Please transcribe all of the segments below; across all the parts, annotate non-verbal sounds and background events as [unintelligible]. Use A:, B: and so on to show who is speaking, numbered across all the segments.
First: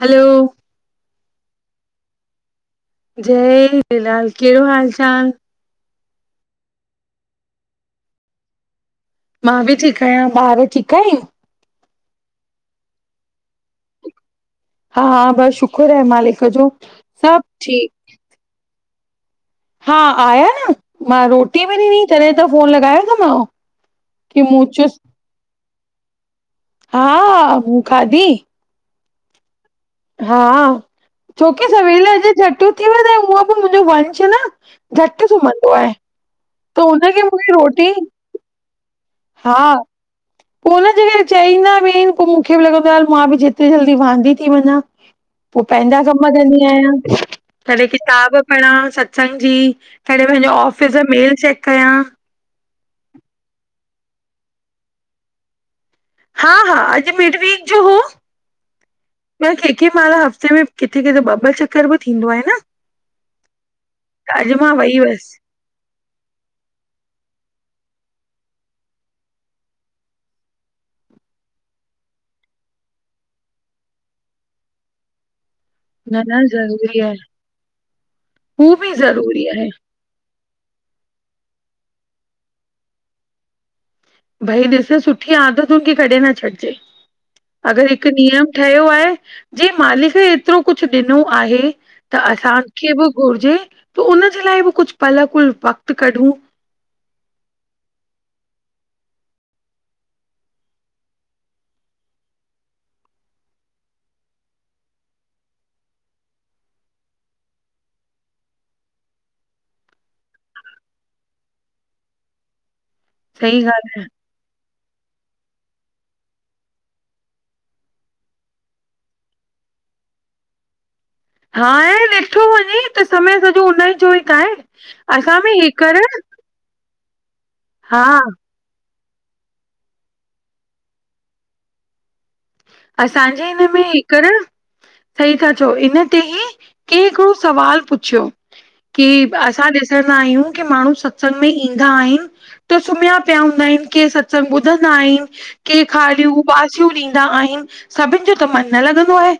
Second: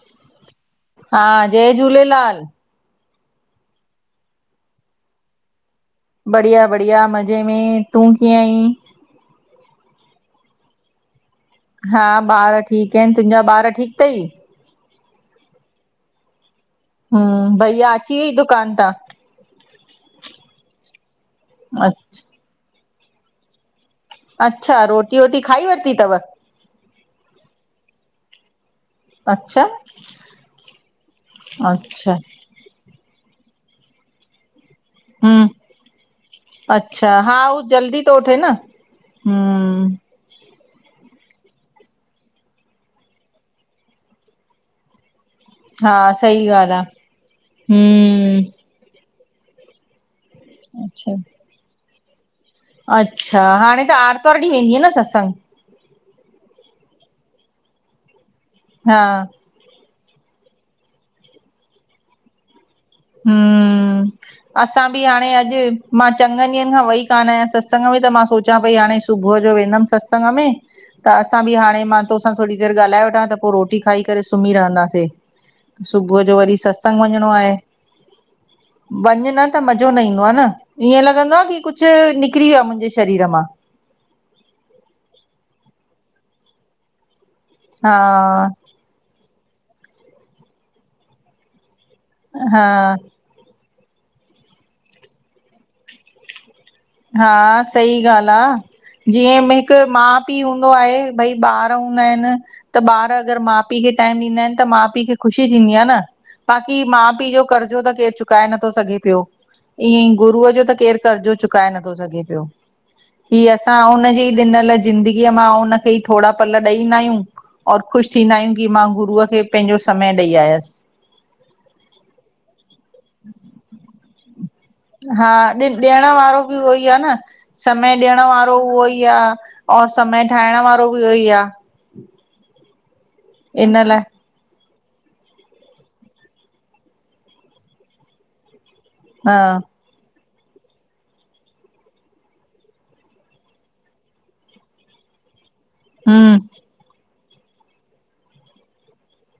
A: हलो!
B: हा, जय झूलेलाल!
A: जय झूलेलाल! केढ़ो हाल चाल?
B: बढ़िया बढ़िया मज़े में, तूं कीअं अईं?
A: मां बि ठीक आयां, ॿार ठीक आहिन?
B: हा ॿार ठीक एन, तुंजा ॿार ठीक तई?
A: हा बस शुखुरु आहे मालिक जो। सभु
B: हूं,
A: ठीक
B: भइया अची व्यई दुकान तां?
A: हा आया न, मां रोटीअ बि ॾिनी,
B: अच्छा
A: तॾहिं त फ़ोन लॻायो तमांव।
B: अच्छा, रोटी वोटी खाई वरती तव?
A: हा, मूं खाधी
B: अच्छा
A: हा, छोकी सवेल
B: अच्छा
A: असां झट उथी वेदा आयूं, हूअ बि मुंजो वंश न झटि
B: हम्म
A: सुम्हंदो आहे, त
B: अच्छा
A: उनखे
B: हा
A: मूखे
B: हू
A: रोटी
B: जल्दी थो उठे न
A: हा
B: हम्म
A: पो हुनजे करे चईंदा बि इन, पो मूखे बि लॻंदो आ, मां बि जेतरी जल्दी वांदी थी वञा।
B: इनौड़ीबल
A: पो पंहिंजा कम कंदी आयां, कॾहिं किताब
B: हम्म
A: पढ़ां सत्संग जी कॾहिं पैंजे ऑफिस जो
B: अच्छा
A: मेल चेक कयां।
B: अच्छा, हाणे त आर्तवारु ॾींहुं वेंदी न सत्संग?
A: हा हा अॼु मिड वीक जो हो।
B: हा।
A: न कंहिं कैं महिल हफ़्ते में किथे किथे ॿ ॿ [unintelligible] बि थींदो आहे न।
B: हम्,
A: त अॼु मां
B: असां
A: वई
B: बि हाणे
A: हुयसि।
B: अॼु मां चङनि ॾींहंनि खां वेई कान आहियां सत्संग में, त मां सोचां पई हाणे सुबुह जो वेंदमि सत्संग में त असां बि हाणे मां तोसां थोड़ी देरि ॻाल्हाए वठां त पोइ रोटी खाई करे सुम्ही रहंदासीं।
A: न,
B: सुबुह जो
A: न
B: वरी
A: ज़रूरी
B: सत्संग वञिणो आहे।
A: हू बि
B: वञ न
A: ज़रूरी
B: त
A: आहे।
B: मजो न ईंदो आहे न ईअं लॻंदो आहे की कुझु निकिरी वियो आहे मुंहिंजे शरीर मां।
A: भई ॾिस सुठी आदतुन खे कॾहिं न छॾिजे। अगरि
B: हा
A: हिकु नियम ठहियो आहे जे मालिक एतिरो कुझु ॾिनो आहे त
B: हा
A: असांखे बि घुरिजे त उनजे लाइ बि कुछ पल कुछ वक़्तु कढूं।
B: हा सही ॻाल्हि आ। जीअं [unintelligible] हिकु माउ पीउ हूंदो आहे, भई ॿार हूंदा आहिनि त ॿार अगरि माउ पीउ खे टाइम ॾींदा आहिनि त माउ पीउ खे ख़ुशी थींदी आहे न। बाकी माउ पीउ जो कर्जो त केरु चुकाए नथो सघे पियो। ईअं ई गुरूअ जो त केर कर्जो चुकाए नथो सघे पियो ही
A: सही ॻाल्हि
B: असां हुनजी ॾिनल जिंदगीअ मां उनखे ई थोरा पल ॾेईंदा आहियूं। और ख़ु़शि थींदा आहियूं की मां गुरूअ खे पंहिंजो समय ॾेई आयसि।
A: हाणे ॾिठो वञे त समय सॼो हुन ई जो ई त आहे।
B: हा
A: असां में हीकर
B: ॾियण वारो बि उहो ई आ न, समय
A: हा
B: ॾियण वारो उहो ई आ और समय ठाहिण वारो बि उहो ई आ।
A: असांजे हिन
B: इन
A: में
B: लाइ
A: हेकर सही था चओ, इन ते ई कंहि हिकिड़ो सुवाल पुछियो! की
B: हा
A: असां ॾिसंदा आहियूं की माण्हू सत्संग में ईंदा आहिनि त सुम्हिया पिया हूंदा आहिनि के सत्संग ॿुधंदा आहिनि के खालियूं
B: हम्म
A: उॿासियूं ॾींदा आहिनि सभिनि जो त मन न लॻंदो आहे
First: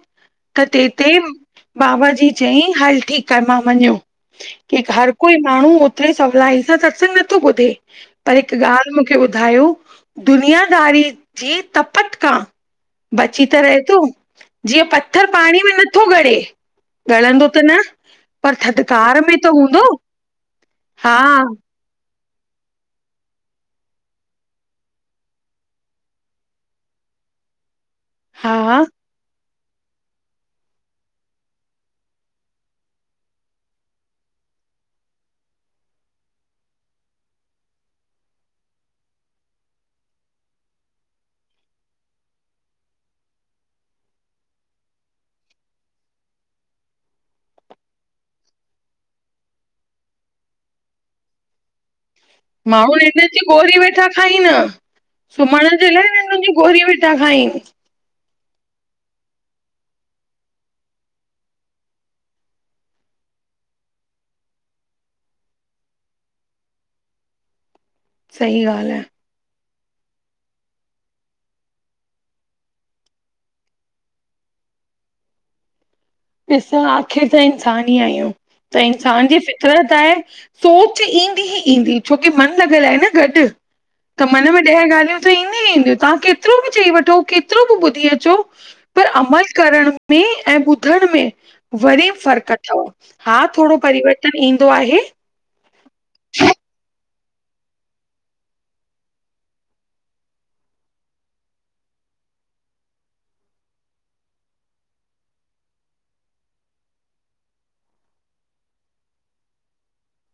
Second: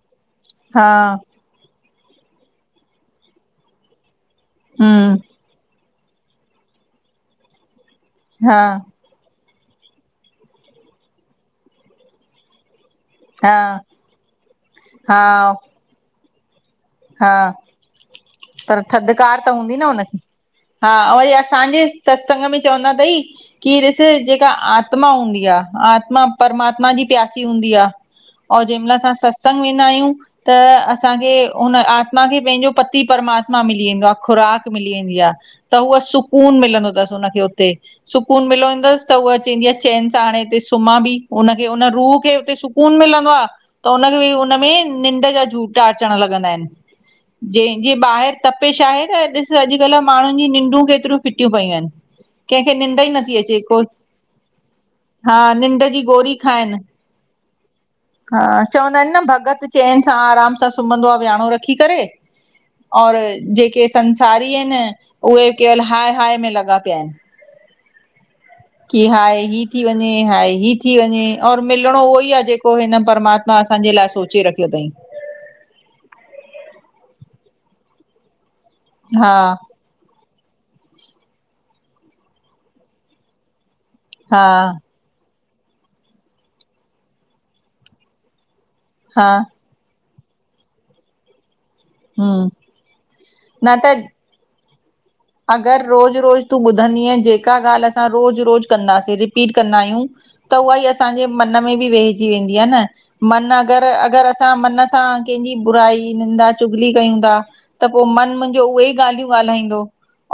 A: त
B: हा
A: तैं तेे बाबा जी चईं हल ठीक आ मां मञो कि हर
B: हम्म
A: कोई माण्हू ओतिरी सवलाई सां सत्संग नथो ॿुधे पर
B: हा
A: हिकु ॻाल्हि [unintelligible] [unintelligible] ॿुधायो दुनियादारी जे तपत खां बची
B: हा
A: त रहे थो जीअं पथर
B: हा
A: पाणी में नथो गड़े ॻणंदो
B: हा
A: त न पर थधिकार में त हूंदो
B: हा वरी असांजे सत्संग में चवंदा थई की ॾिसु जेका आत्मा हूंदी आहे आत्मा परमात्मा जी प्यासी हूंदी आहे और जंहिं
A: हा
B: महिल असां सत्संग वेंदा आहियूं त असांखे उन आत्मा खे पंहिंजो पति परमात्मा मिली वेंदो आहे ख़ुराक मिली वेंदी आहे त उअ सुकून मिलंदो अथसि हुनखे हुते सुकून मिलंदुसि त उहा चंदी आहे चैन सां हाणेते सुम्हां बि हुनखे हुन रूह खे हुतेू सुक् सुकून मिलंदो आहे त हुनखे बि उन में निंड जा झूटा अचण लॻंदा आहिनि जंहिंजे ॿाहिरि तपिश आहे त ॾिस अॼुकल्ह माण्हुनि जी निंडूं केतिरियूं फिटियूं पयूं आहिनि कंहिंखे
A: माण्हू
B: निंड ई नथी
A: जी
B: अचे
A: गोरी
B: को
A: वेठा खाइनि
B: हा
A: सुम्हण
B: निंड
A: जे
B: जी
A: लाइ
B: गोरी
A: निंड
B: खाइनि
A: वेठा खाइनि
B: हा चवंदा आहिनि न भॻत चैन सां आराम सां सुम्हंदो आहे विह्यांणो रखी करे और जेके संसारी आहिनि उहे केवल हाय हाय में लॻा पिया आहिनि
A: सही [unintelligible]
B: कि हाए ई थी वञे, हाए ई थी वञे और मिलणो उहो ई आहे जेको हिन परमात्मा असांजे लाइ सोचे रखियो अथई।
A: ॾिसां आख़िर त इंसानु ई आहियूं त
B: हा
A: इंसानु जी फितरतु त सोच ईंदी ही ईंदी छोकी मन लॻल आहे न गॾु। त
B: हा
A: मन में ॾह ॻाल्हियूं त ईंदिय ई ईंदियूं तव्हां केतिरो बि चई वठो केतिरो बि ॿुधी अचो। पर
B: हा
A: अमल करण में ऐं ॿुधण में वरी
B: हम्म
A: फ़र्क़ु अथव हा
B: न
A: थोरो
B: त
A: परिवर्तन ईंदो आहे।
B: अगरि रोज़ु रोज़ु तूं ॿुधंदीअ जेका ॻाल्हि असां रोज़ु रोज़ु कंदासीं रिपीट कंदा आहियूं। त उहा ई असांजे मन में बि वेहिजी वेंदी आहे न मन अगरि अगरि असां मन सां कंहिंजी बुराई निंंदा चुगली कयूं था। त पो मन मुंहिंजो उहे ई ॻाल्हियूं ॻाल्हाईंदो।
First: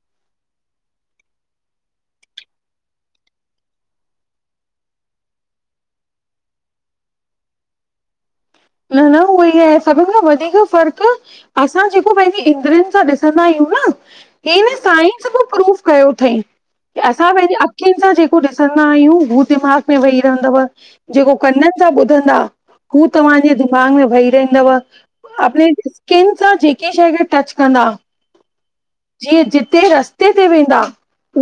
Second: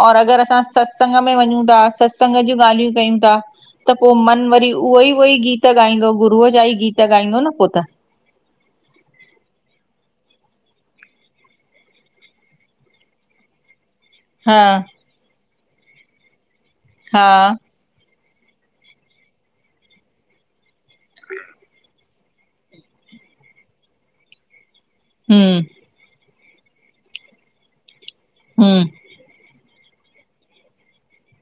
B: और अगरि असां सत्संग में वञूं था सत्संग जूं ॻाल्हियूं कयूं था। त पो मन वरी उहो ई उहो ई गीत ॻाईंदो गुरूअ जा ई गीत ॻाईंदो न पो त
A: न न उहोई कै सभिनि खां वधीक फ़र्क असां जेको पंहिंजी इंद्रियुनि सां ॾिसंदा आहियूं न। ही
B: हा
A: न साइंस प्रूफ कयो अथई कि
B: हा
A: असां पंहिंजे अखियुनि सां जेको ॾिसंदा आहियूं हू दिमाग़ में वेही रहंदव जेको कननि सां ॿुधंदा हू तव्हांजे दिमाग़ में वही रहंदव।
B: हम
A: [unintelligible] स्किन सां जेकी शइ खे टच कंदा।
B: हम्म।
A: जीअं जिते रस्ते ते वेंदा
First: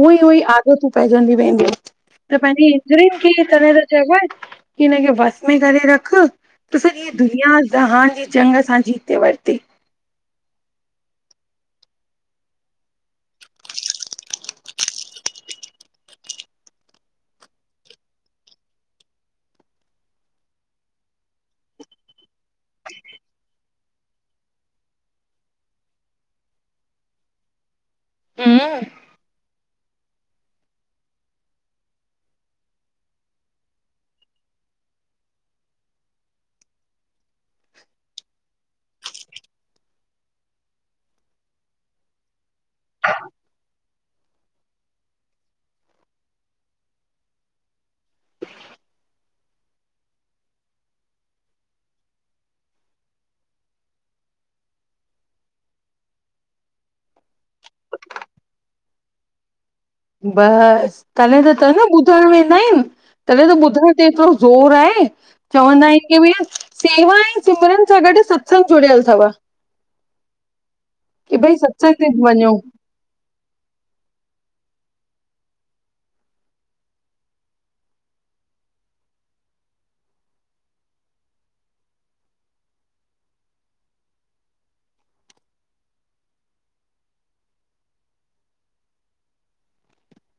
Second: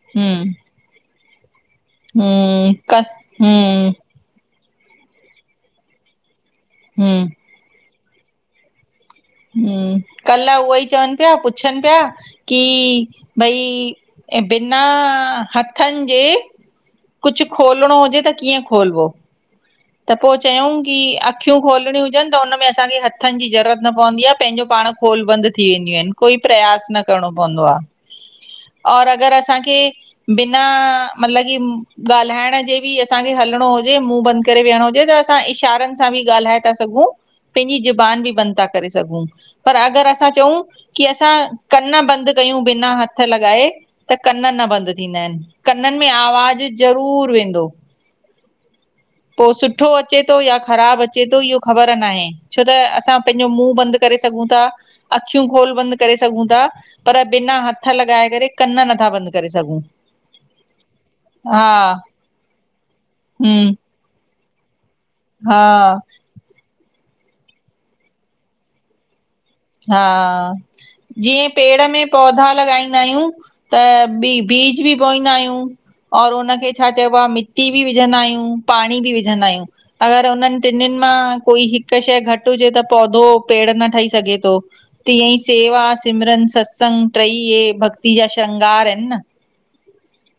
A: उई उई
B: हम
A: आदतूं पइजंदूं वेंदियूं। त पंहिंजी
B: हम क
A: इंद्रियुनि खे तॾे त
B: हम
A: चइबो आहे कि हिनखे बस में करे रख। त सॼी
B: हम
A: दुनिया ज़हान जी जंग असां जीते वरति।
B: हम्म, कल्ह उहे ई चवनि पिया पुछनि पिया कि भई ऐं बिना हथनि जे कुझु खोलणो हुजे त कीअं खोलवो? त पो चयूं की अखियूं खोलणियूं हुजनि त हुनमें असांखे हथनि जी ज़रूरत न पवंदी आहे पंहिंजो पाण खोल बंद थी वेंदियूं आहिनि। कोई प्रयास न करणो पवंदो आहे।
A: हम्म
B: और अगरि असांखे बिना मतलब कि ॻाल्हाइण जे बि असांखे हलणो हुजे मुं बंदि करे वेहणो हुजे त असां इशारनि सां बि ॻाल्हाए था सघूं। पंहिंजी ज़बान बि बंदि था करे सघूं। पर अगरि असां चऊं की असां कनि बंदि कयूं बिना हथ लॻाए त कन न बंदि थींदा आहिनि। कननि में आवाज़ ज़रूर वेंदो। पो सुठो अचे थो या ख़राबु अचे थो इहो ख़बर न आहे। छो त असां पंहिंजो मुंहुं बंदि करे सघूं था अख़ियूं गोल बंदि करे सघूं था। पर बिना हथ लॻाए करे कन नथा बंदि करे सघूं।
A: बसि, तॾहिं त त न
B: हा,
A: ॿुधण वेंदा आहिनि तॾहिं त
B: हम्म,
A: ॿुधण ते ज़ोर आहे, चवंदा
B: हा,
A: आहिनि की भईया सेवा ऐं सिमरन सां गॾु सत्संग जुड़ियल अथव।
B: हा,
A: की
B: जीअं
A: भई
B: पेड़
A: सत्संग
B: में
A: ते वञो
B: पौधा लॻाईंदा लगाईंदा आहियूं त बि बीज बि बोईंदा आहियूं। और हुनखे छा चइबो आहे मिटी बि विझंदा आहियूं पाणी बि विझंदा आहियूं। अगरि हुनननि टिनिनि मां कोई हिकु शइ घटि हुजे त पौधो पेड़ न ठही सघे। तो तीअअं ई सेवा सिमरन सत्संग टई इ भक्ती जा श्रंगार आहिनि न।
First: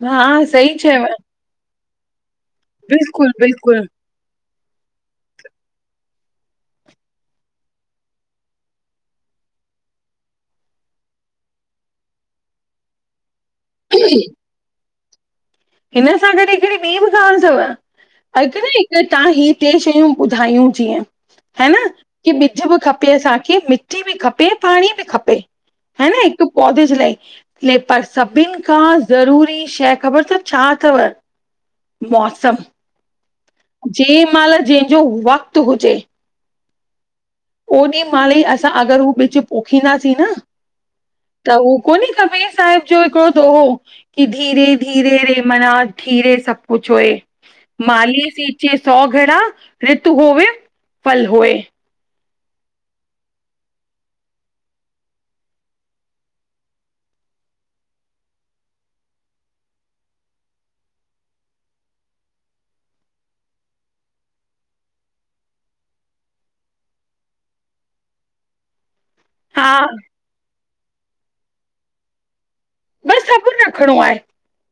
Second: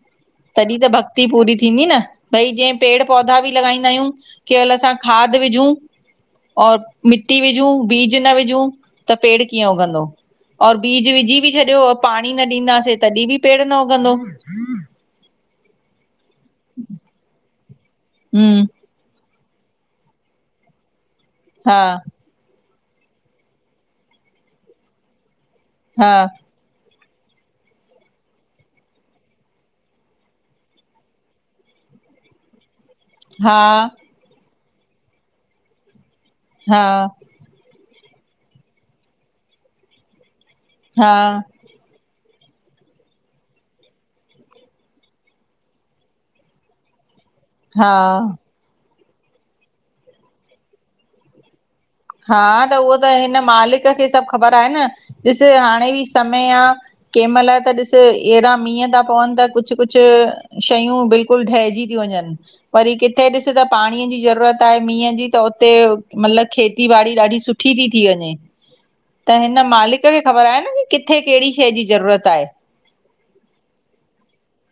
A: हा। सही
B: तॾीं त
A: चयव
B: भक्ति पूरी थींदी न, भई जीअं पेड़
A: बिल्कुलु
B: पौधा बि
A: बिल्कुलु
B: लॻाईंदा आहियूं केवल असां खाद विझूं और मिट्टी विझूं बीज न विझूं त पेड़ कीअं उगंदो? और बीज विझी बि छॾियो ओ पांणी न ॾींदासें तॾी बि पेड़ न उगंदो।
A: हिन सां गॾु हिकड़ी ॿी बि ॻाल्हि थव, [unintelligible]
B: हम्म
A: न त तव्हां ही ट्रे शयूं ॿुधायूं जीअं, हा न की ॿिज बि खपे असांखे, मिट्टी बि खपे, पांणी बि खपे हा न हिकु पौधे जे लाइ पर सभिनि खां ज़रूरी शंएं ख़बर थव छा थव मौसमु।
B: हा।
A: जें महिल जंहिंजो वक़्तु हुजे
B: हा।
A: ओॾी महिल ई असां अगरि हू ॿिजु पोखींदासीं न
B: हा।
A: त हू कोन्हे कबीर साहिब जो हिकिड़ो दोहो की धीरे -धीरे रे मना धीरे सभु कुछु हुए
B: हा
A: माली सीचें सौ घङा, रितू होवे फल होए।
B: हा त उहो त हिन मालिक खे सभु ख़बर आहे, न ॾिसु हाणे बि समय आ केहिमल त ॾिसु ऐड़ा मींहं ता पवनि त कुछु -कुछु शयूं बिल्कुलु ढहिजी त्यूं वंञंनि। वरी कित्थे ॾिसु त पांणीअ जी ज़रूरत आहे मींहं जी त उते मतिलबु खेत ती बाड़ी ॾाढी सुठी ती थी वंञे त हिन
A: हा
B: मालिक खे ख़बर आहे न की कित्थे केड़ी शंइ जी ज़रूरत आहे।
A: बसि सबुर रखिणो आहे,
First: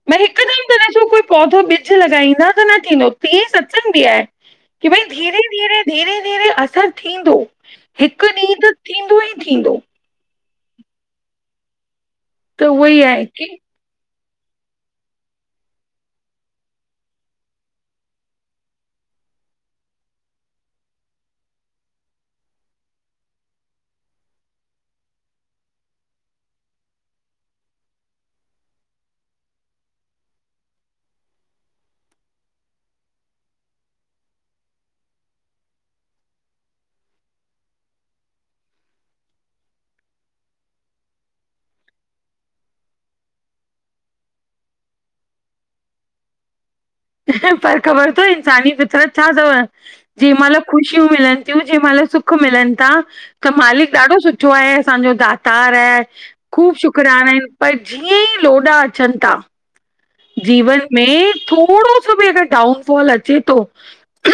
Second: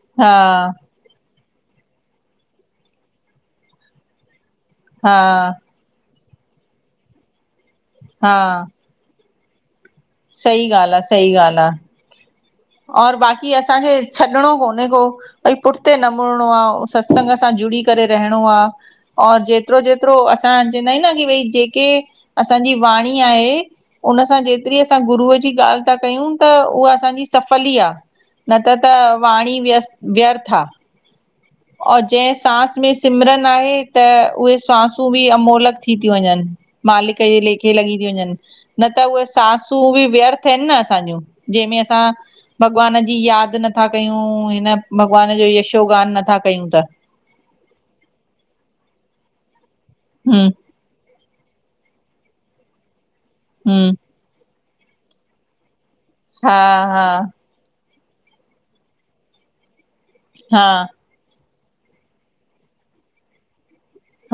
A: भई
B: हा
A: हिकदमि त ॾिसो कोई पौधो ॿिजु लॻाईंदा त न थींदो, तेज़ अचनि बि आहे की भई
B: हा
A: धीरे -धीरे धीरे धीरे असरु थींदोे, हिक्
B: हा।
A: थींदो ई थींदो।
B: सही ॻाल्हि आ सही ॻाल्हि आ
A: त उहो ई
B: और
A: आहे की
B: बाक़ी असांजे छॾिणो कोन्हे को भई पुठिते न मुड़णो आ सत्संग सां जुड़ी करे रहणो आ। और जेतिरो- जेतिरो असां चईंदा आहियूं न की भई जेके असांजी वाणी आहे उन्ह सां जेतिरी असां गुरूअ जी ॻाल्हि ता कयूं त उहा असांजी सफ़ फल ई आ न त त वाणी व्यस् व्यर्थ आ। और जंहिं सांस में सिमरन आहे त उहे स्वांसूं बि अमोलक थी त्यूं वंञंनि। मालिक जे लेखे लॻी तियूं वंञंनि। न त उहे सासूं बि व्यर्थ इनि न असांजूं जंहिंमें असां भॻवान जी याद नथा कयूं हिन भॻवान जो यशोगान नथा कयूं त
A: पर ख़बर थव इन्सानी फितरत छा थव जंहिं
B: हम्म
A: मल ख़ुशियूं मिलन तियूं जहि मल सुख मिलन था, त मालिक
B: हम्म
A: ॾाढो सुठ सुठो आहे असांजो दातार आहे
B: हा
A: ख़ूब
B: हा
A: शुकराना इनि पर जीअं ई लोॾा अचन ता
B: हा
A: जीवन में थोड़ो सो बि अगर डाउन फॉल अचे तो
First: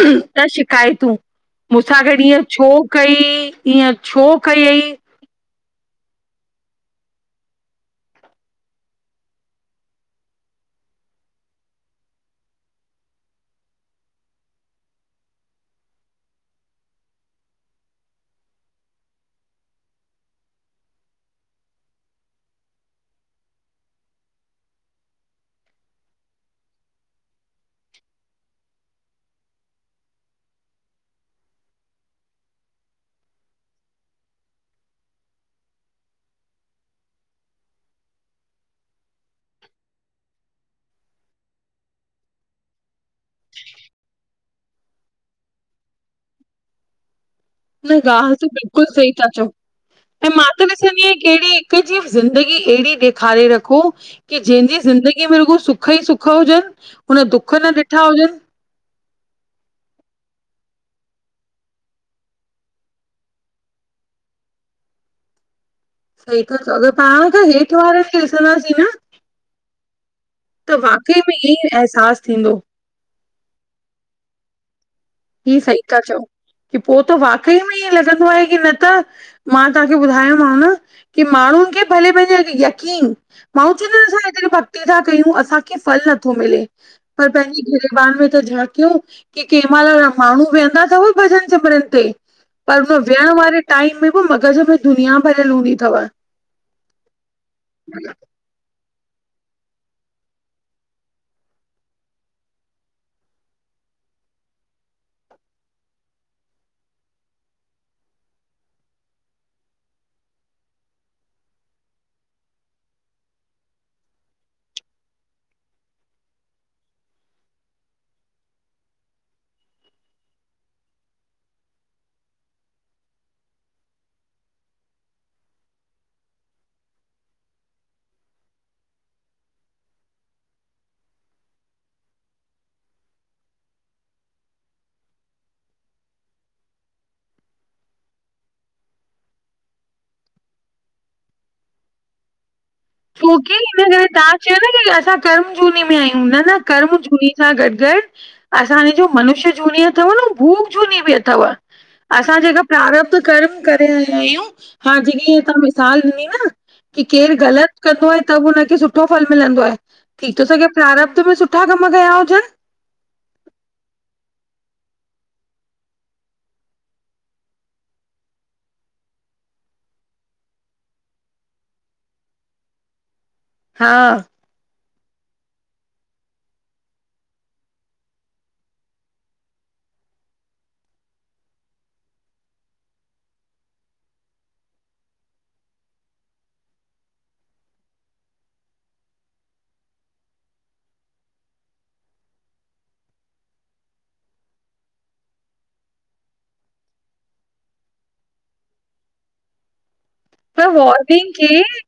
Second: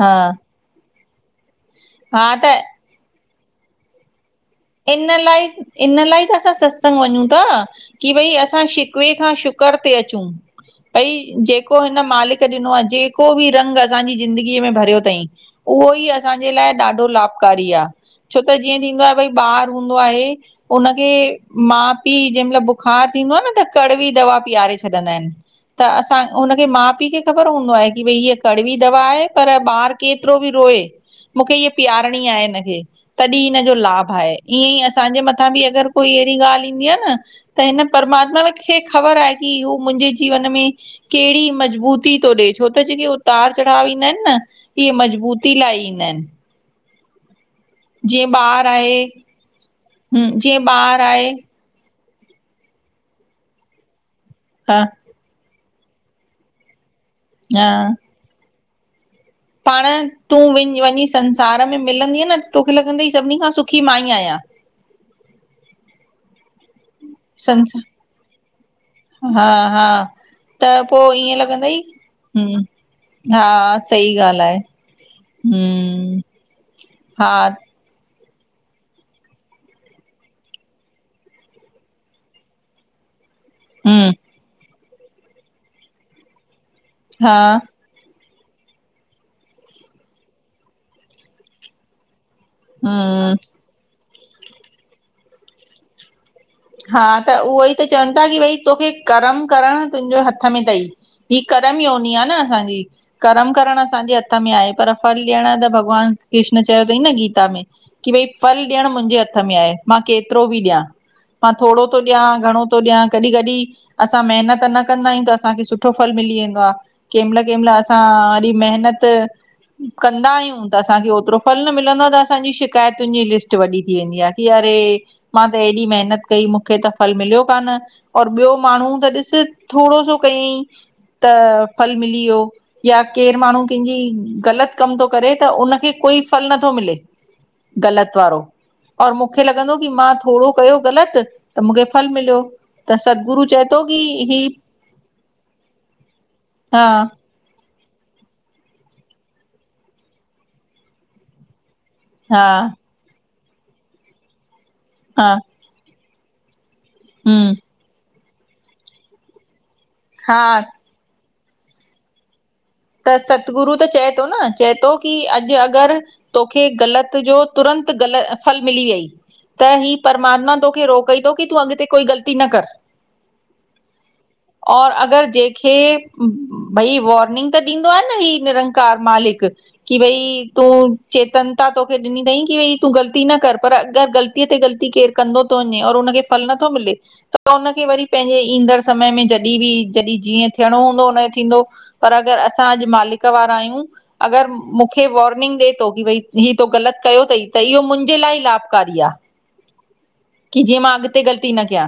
B: हा
A: शिकायतूं मुसां गॾु
B: हा
A: ईएंं
B: त
A: छो कई ईंयं छो कअयी
B: इन लाइ इन लाइ त असां सत्संग वञूं था। ककि भई असां शिकवे खां शुकर ते अचूं। भई जेको हिन मालिक ॾिनो आ, जेको बि रंग असांजी ज़िंदगीअ में भरियो अथई उहो ई असांजे लाइ ॾाढो लाभकारी आ, छो त जीअं थींदो आ भई ॿार हूंदो आहे उनखे मा पी जंहिं मइल बुखार थींदो आ न त कड़वी दवा पीआरे छॾींदा आहिन। त असां हुनखे मा पी खे ख़बर हूंदो आहे कि भई हीअ कड़वी दवा आहे पर ॿार केतिरो बि रोए मूंखे इअ पीआारणी आहे हिनखे तॾहिं हिन जो लाभ हा ईअं ई असांजे मथां बि अगरि कोई अहिड़ी ॻाल्हि ईंदी आ न त हिन परमात्मा खे ख़बर आहे कि हू मुंहिंजे जीवन में केड़ी मज़बूती थो ॾेए, छो त जेके उतार चढ़ाव ईंदा आहिन न इहे मज़बूती लाइ ईंदा आहिन।
A: न ॻाल्हि त
B: ॿार
A: बिल्कुल
B: आहे
A: सही था चओ, ऐं मां त
B: जीअं ॿार
A: ॾिसंदी आ
B: आहे
A: केहड़ी ज़िंदगी एड़ी ॾेखारे रखो, के जहिंजी
B: हा
A: ज़िंदगी कि बिल्कुल सुख ई सुख हुजनि, हुन दुख
B: हा
A: न ॾिठा हुजन।
B: पाण तूं विञ वंञी संसार में मिलंदीअ न तोखे लॻंदोे सभिनी खां सुखी मां ई आहियां।
A: सही त चयो अर पाण खां हेठि
B: संसार
A: वारनि खे ॾिसंदासीं न
B: हा- हा त पोइ
A: वाकई में
B: ईअं
A: ई
B: लॻंदई
A: अहसासु
B: ह
A: थींदो
B: हा सही ॻाल्हि आहे।
A: हीअ सही था
B: हम्म
A: चओ, कि पो त
B: हा
A: वाकई में ईअं लॻंदो आ कि न त मां तव्हांखे ॿुधायो मांव न कि माण्हुनि खे भले पंहिंजे यकीन माण्हु
B: हम्म
A: चईंदाअसां हेतरी भक्ति था कयूं, असांखे फल नथो मिले पर
B: हा
A: पंहिंजी घ पाण में त झांकियूं कि कंहिं मइल माण्हूँ वेहंदा थव भॼन सिमरन ते। पर हुन विहण
B: हम्म
A: वारे टाइम में बि मग़ज़ में दुनिया भरियल हूंदी अथव।
B: हा त उहो ई त चवन था कि भई तोखे कर्म करण तुंहिंजे हथ में थई। ही करम योनी आ न असांजी। कर्म करण असांजे हथ में आहे पर फल ॾियणु त भॻवान कृष्ण चयो थईं न गीता में। कि भई फल ॾियण मुंहिंजे हथ में आहे, मां केतिरो बि ॾियां। मां थोड़ो थो ॾिया, घणो थो ॾिया, कॾि कॾिं असां मेहनत न कंदा आहियूं त असांखे सुठो फल मिली वेंदो आ। कंहिं मइल कंहिं मइल असां वरी महिनत कंदा आहियूं त असांखे ओतरो फल न मिलंदो आहे त असांजी शिकायतुनि जी लिस्ट वॾी थी वेंदी आहे। कि अरे मां त एॾी मेहनत कई मूंखे त फल मिलियोइ कान और ॿियो माण्हू त ॾिस थोड़ो सो कईं त फल मिली वियो। या केरु माण्हू कंहिंजी ग़लत कम थो करे त उनखे कोई फल नथो मिले ग़लत वारो और मूंखे लॻंदो कि मां थोड़ो कयो ग़लत त मूंखे फल मिलयो।
A: छोकि हिन करे तव्हां चयो न कि असां कर्म जूनी में आहियूं, न- न
B: हा
A: कर्म जूनी सां गॾु गॾु असांजे जो मनुष्य जूनी अथव न भूत जूनी बि अथव। असां
B: हा
A: जेका प्रारब्ध कर्म करे आया आहियूं, हा जेकी तव्हां मिसाल ॾिनी न कि केर
B: हम्म
A: ग़लत कंदो आहे त बि हुनखे सुठो फल मिलंदो आहे, थी तो
B: हा
A: सघे प्रारब्ध में सुठा कम कया हुजन!
B: त सतगुरू त चए थो न, चए थो कि अॼु अगरि तोखे ग़लति जो तुरंत ग़लति फल मिली वियई त ही परमात्मा तोखे रोकई थो कि तूं अॻिते कोई ग़लती न कर।
A: हा
B: और अगरि जेकखे भई वॉर्निंग त ॾींदो आहे न ही निरंकार मालिक कि भई तूं चेतन ता तोखे ॾिनी तई क भई तूं ग़ली न कर पर अगर ग़लती गलतीं अ ते ग़लती केरु कंदो थो वञे और हुनखे फल नथो मिले त हुनखे वरी पंहिंजे ईंदड़ समय में जॾहिं बि जॾहिं जीअं थियणो हूंदो हुनजो थींदो। पर अगरि असां अॼु मालिक वारा आहियूं अगरि मूंखे वॉर्निंग ॾेए थो की भई ही त ग़लति कयो अथई त इहो मुंहिंजे लाइ लाभकारी आहे की
A: पर
B: जीअ मां अॻ ते
A: वॉर्निंग
B: ग़लती
A: खे
B: न कया।